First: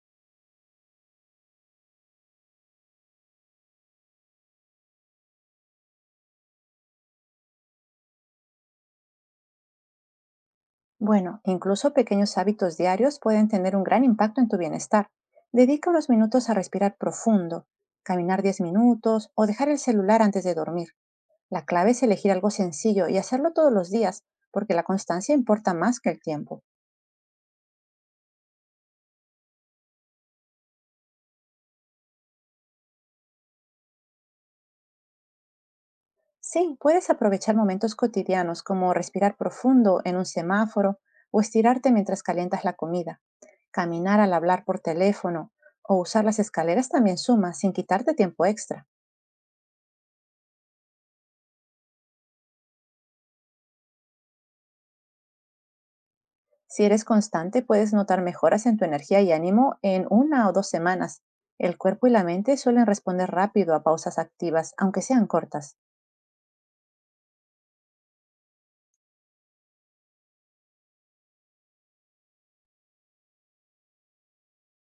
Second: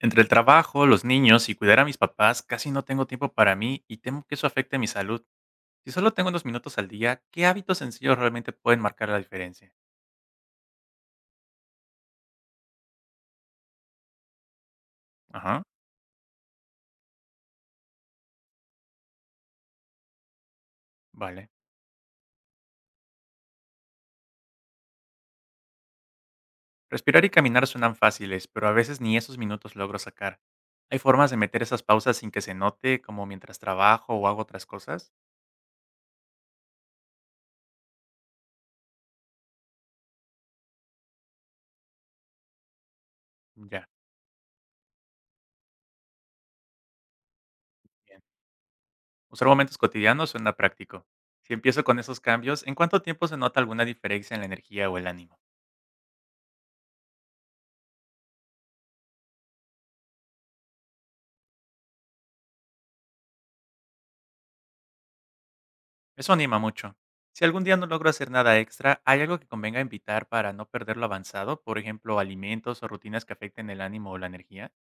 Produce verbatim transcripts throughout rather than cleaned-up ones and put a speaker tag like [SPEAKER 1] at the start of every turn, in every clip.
[SPEAKER 1] Entre el trabajo, los niños y cuidar a mis papás, casi no tengo tiempo para mí y temo que eso afecte mi salud. Si solo tengo unos minutos al día, ¿qué hábitos sencillos realmente pueden marcar la diferencia?
[SPEAKER 2] Bueno, incluso pequeños hábitos diarios pueden tener un gran impacto en tu bienestar.
[SPEAKER 1] Ajá,
[SPEAKER 2] Dedica unos minutos a respirar profundo, caminar diez minutos o dejar el celular antes de dormir.
[SPEAKER 1] vale.
[SPEAKER 2] La clave es elegir algo sencillo y hacerlo todos los días, porque la constancia importa más que el tiempo.
[SPEAKER 1] Respirar y caminar suenan fáciles, pero a veces ni esos minutos logro sacar. ¿Hay formas de meter esas pausas sin que se note, como mientras trabajo o hago otras cosas?
[SPEAKER 2] Sí, puedes aprovechar momentos cotidianos como respirar profundo en un semáforo o estirarte mientras calientas la comida,
[SPEAKER 1] Ya,
[SPEAKER 2] caminar al hablar por teléfono o usar las escaleras también suma sin quitarte
[SPEAKER 1] bien.
[SPEAKER 2] tiempo extra.
[SPEAKER 1] Usar momentos cotidianos suena práctico. Si empiezo con esos cambios, ¿en cuánto tiempo se nota alguna diferencia en la energía o el ánimo?
[SPEAKER 2] Si eres constante, puedes notar mejoras en tu energía y ánimo en una o dos semanas. El cuerpo y la mente suelen responder rápido a pausas activas, aunque sean cortas.
[SPEAKER 1] Eso anima mucho. Si algún día no logro hacer nada extra, ¿hay algo que convenga invitar para no perder lo avanzado? Por ejemplo, alimentos o rutinas que afecten el ánimo o la energía.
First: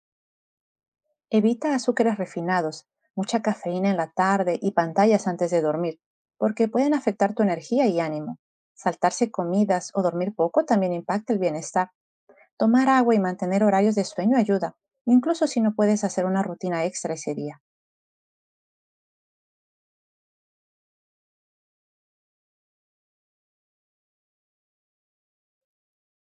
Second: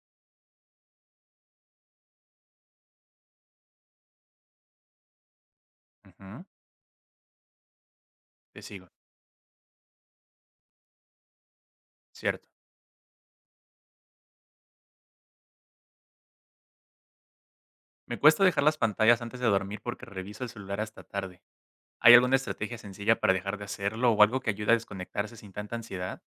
[SPEAKER 2] Evita azúcares refinados, mucha cafeína en la tarde y pantallas antes de dormir,
[SPEAKER 1] Ujú,
[SPEAKER 2] porque pueden afectar tu energía y ánimo.
[SPEAKER 1] te sigo.
[SPEAKER 2] Saltarse comidas o dormir poco también impacta el bienestar.
[SPEAKER 1] Cierto.
[SPEAKER 2] Tomar agua y mantener horarios de sueño ayuda, incluso si no puedes hacer una rutina extra ese día.
[SPEAKER 1] Me cuesta dejar las pantallas antes de dormir porque reviso el celular hasta tarde. ¿Hay alguna estrategia sencilla para dejar de hacerlo o algo que ayude a desconectarse sin tanta ansiedad?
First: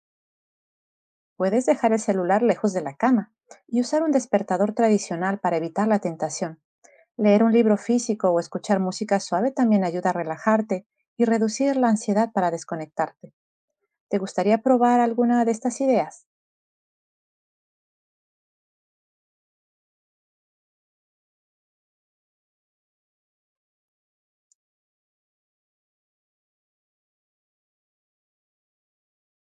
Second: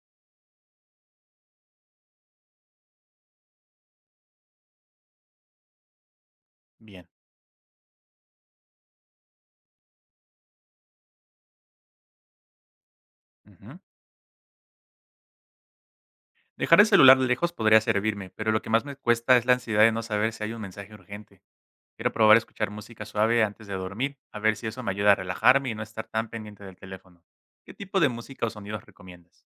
[SPEAKER 2] Puedes dejar el celular lejos de la cama y usar un despertador tradicional para evitar la tentación.
[SPEAKER 1] Bien.
[SPEAKER 2] Leer un libro físico o escuchar música suave también ayuda a relajarte y reducir la ansiedad para desconectarte.
[SPEAKER 1] Ujú.
[SPEAKER 2] ¿Te gustaría probar alguna de estas ideas?
[SPEAKER 1] Dejar el celular lejos podría servirme, pero lo que más me cuesta es la ansiedad de no saber si hay un mensaje urgente. Quiero probar a escuchar música suave antes de dormir, a ver si eso me ayuda a relajarme y no estar tan pendiente del teléfono. ¿Qué tipo de música o sonidos recomiendas?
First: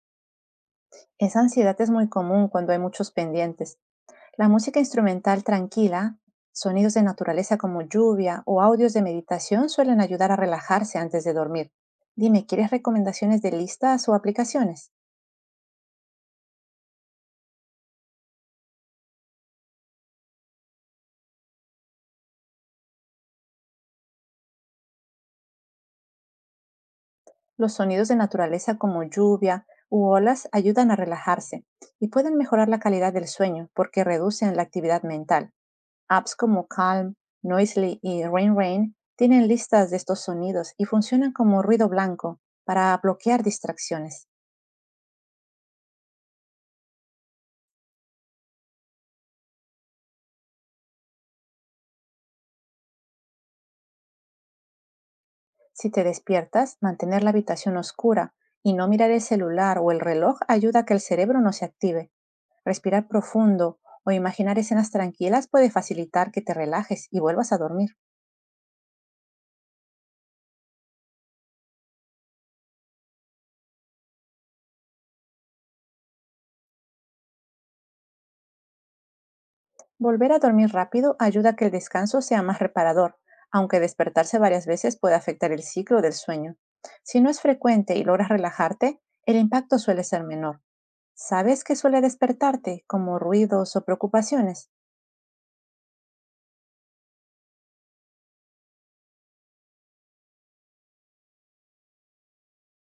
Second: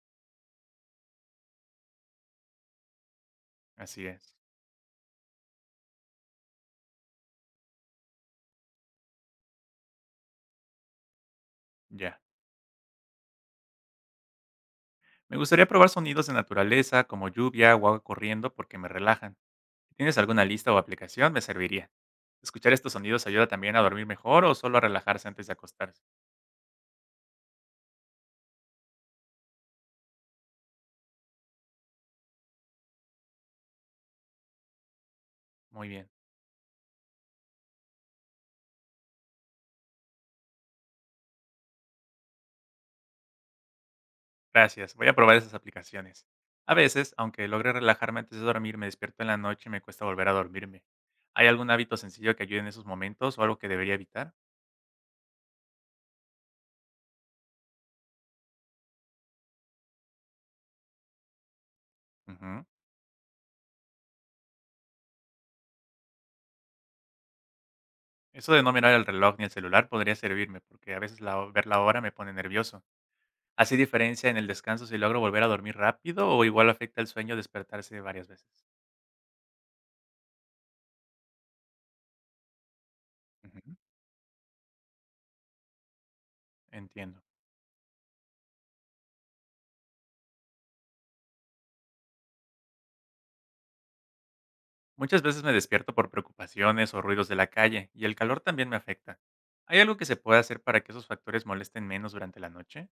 [SPEAKER 2] Esa ansiedad es muy común cuando hay muchos pendientes.
[SPEAKER 1] Así es,
[SPEAKER 2] La música instrumental tranquila, sonidos de naturaleza como lluvia o audios de meditación suelen ayudar a relajarse antes de dormir.
[SPEAKER 1] ya.
[SPEAKER 2] Dime, ¿quieres recomendaciones de listas o aplicaciones?
[SPEAKER 1] Me gustaría probar sonidos de naturaleza como lluvia o agua corriendo porque me relajan. Si tienes alguna lista o aplicación, me serviría. ¿Escuchar estos sonidos ayuda también a dormir mejor o solo a relajarse antes de acostarse?
[SPEAKER 2] Los sonidos de naturaleza como lluvia u olas ayudan a relajarse y pueden mejorar la calidad del sueño porque reducen la actividad mental.
[SPEAKER 1] Muy bien.
[SPEAKER 2] Apps como Calm, Noisely y Rain Rain tienen listas de estos sonidos y funcionan como ruido blanco para bloquear distracciones.
[SPEAKER 1] Gracias, voy a probar esas aplicaciones. A veces, aunque logre relajarme antes de dormir, me despierto en la noche y me cuesta volver a dormirme. ¿Hay algún hábito sencillo que ayude en esos momentos o algo que debería evitar?
[SPEAKER 2] Si te despiertas, mantener la habitación oscura y no mirar el celular o el reloj ayuda a que el cerebro no se active.
[SPEAKER 1] Ujú.
[SPEAKER 2] Respirar profundo o imaginar escenas tranquilas puede facilitar que te relajes y vuelvas a dormir.
[SPEAKER 1] Eso de no mirar el reloj ni el celular podría servirme, porque a veces la ho- ver la hora me pone nervioso. ¿Hace diferencia en el descanso si logro volver a dormir rápido o igual afecta el sueño despertarse varias veces?
[SPEAKER 2] Volver a dormir rápido ayuda a que el descanso sea más reparador,
[SPEAKER 1] Ujú.
[SPEAKER 2] aunque despertarse varias veces puede afectar el ciclo del sueño. Si
[SPEAKER 1] Entiendo.
[SPEAKER 2] no es frecuente y logras relajarte, el impacto suele ser menor. ¿Sabes qué suele despertarte, como ruidos o preocupaciones?
[SPEAKER 1] Muchas veces me despierto por preocupaciones o ruidos de la calle, y el calor también me afecta. ¿Hay algo que se pueda hacer para que esos factores molesten menos durante la noche?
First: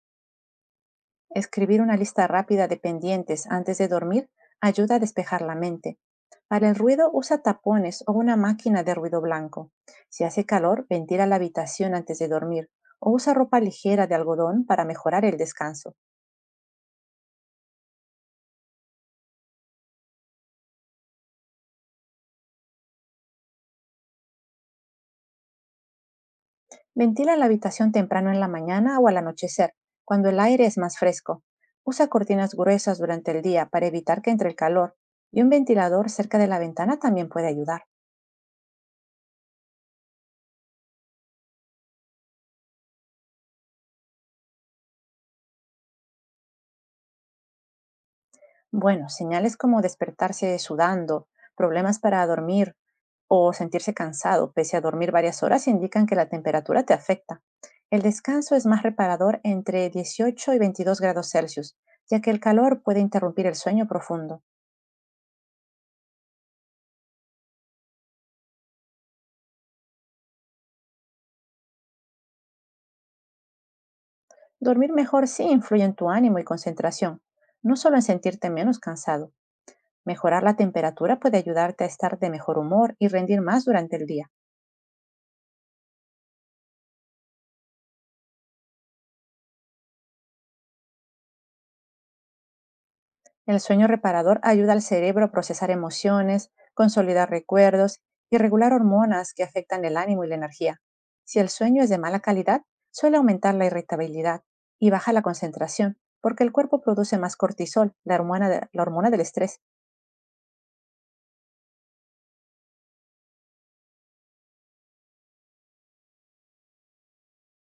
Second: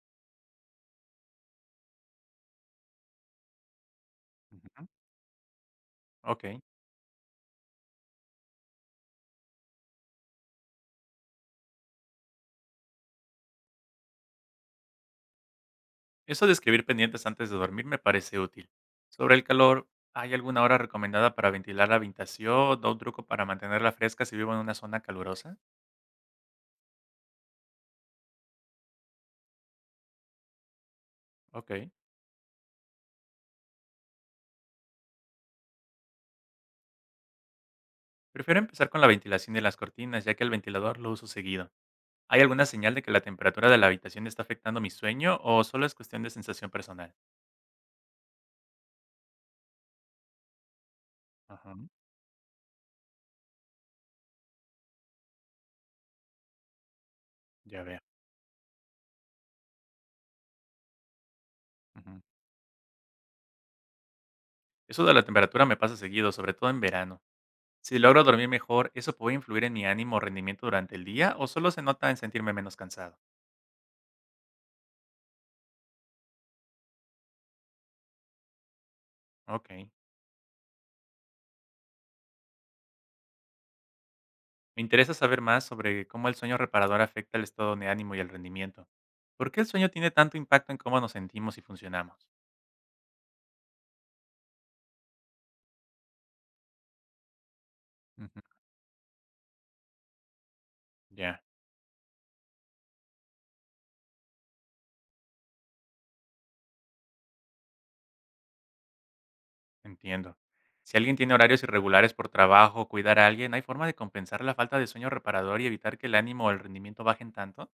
[SPEAKER 2] Escribir una lista rápida de pendientes antes de dormir
[SPEAKER 1] Ujú,
[SPEAKER 2] ayuda a despejar la mente.
[SPEAKER 1] ok.
[SPEAKER 2] Para el ruido, usa tapones o una máquina de ruido blanco. Si hace calor, ventila la habitación antes de dormir o usa ropa ligera de algodón para mejorar el descanso.
[SPEAKER 1] Eso de escribir pendientes antes de dormir me parece útil. Sobre el calor, ¿hay alguna hora recomendada para ventilar la habitación o un truco para mantenerla fresca si vivo en una zona calurosa?
[SPEAKER 2] Ventila la habitación temprano en la mañana o al anochecer, cuando el aire es más fresco.
[SPEAKER 1] Ok.
[SPEAKER 2] Usa cortinas gruesas durante el día para evitar que entre el calor y un ventilador cerca de la ventana también puede ayudar.
[SPEAKER 1] Prefiero empezar con la ventilación de las cortinas, ya que el ventilador lo uso seguido. ¿Hay alguna señal de que la temperatura de la habitación está afectando mi sueño o solo es cuestión de sensación personal?
[SPEAKER 2] Bueno, señales como despertarse sudando,
[SPEAKER 1] Ajá,
[SPEAKER 2] problemas para dormir o sentirse cansado pese a dormir varias horas indican que la temperatura te afecta.
[SPEAKER 1] ya veo.
[SPEAKER 2] El descanso es más reparador entre dieciocho y veintidós grados Celsius, ya
[SPEAKER 1] Ujú.
[SPEAKER 2] que el calor puede interrumpir el sueño profundo.
[SPEAKER 1] Eso de la temperatura me pasa seguido, sobre todo en verano. Si logro dormir mejor, ¿eso puede influir en mi ánimo o rendimiento durante el día o solo se nota en sentirme menos cansado?
[SPEAKER 2] Dormir mejor sí influye en tu ánimo y concentración, no solo en sentirte menos cansado.
[SPEAKER 1] Ok.
[SPEAKER 2] Mejorar la temperatura puede ayudarte a estar de mejor humor y rendir más durante el día.
[SPEAKER 1] Me interesa saber más sobre cómo el sueño reparador afecta el estado de ánimo y el rendimiento. ¿Por qué el sueño tiene tanto impacto en cómo nos sentimos y funcionamos?
[SPEAKER 2] El sueño reparador ayuda al cerebro a procesar emociones, consolidar recuerdos y
[SPEAKER 1] Ujú,
[SPEAKER 2] regular hormonas que afectan el ánimo y la energía.
[SPEAKER 1] ya,
[SPEAKER 2] Si el sueño es de mala calidad, suele aumentar la irritabilidad y baja la concentración, porque el cuerpo produce más cortisol, la hormona, de- la hormona del estrés.
[SPEAKER 1] entiendo. Si alguien tiene horarios irregulares por trabajo o cuidar a alguien, ¿hay forma de compensar la falta de sueño reparador y evitar que el ánimo o el rendimiento bajen tanto?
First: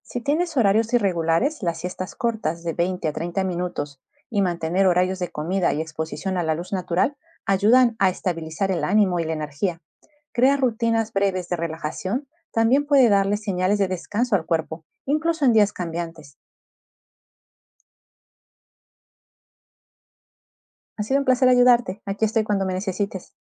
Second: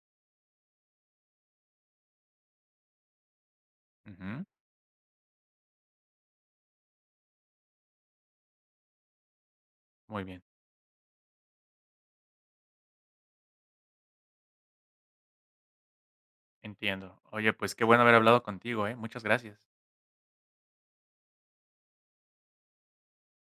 [SPEAKER 2] Si tienes horarios irregulares, las siestas cortas de veinte a treinta minutos y
[SPEAKER 1] Ujú,
[SPEAKER 2] mantener horarios de comida y exposición a la luz natural ayudan a estabilizar el ánimo y la energía.
[SPEAKER 1] muy bien.
[SPEAKER 2] Crear rutinas breves de relajación también puede darle señales de descanso al cuerpo, incluso en días cambiantes.
[SPEAKER 1] Entiendo. Oye, pues qué bueno haber hablado contigo, ¿eh? Muchas gracias.
[SPEAKER 2] Ha sido un placer ayudarte. Aquí estoy cuando me necesites.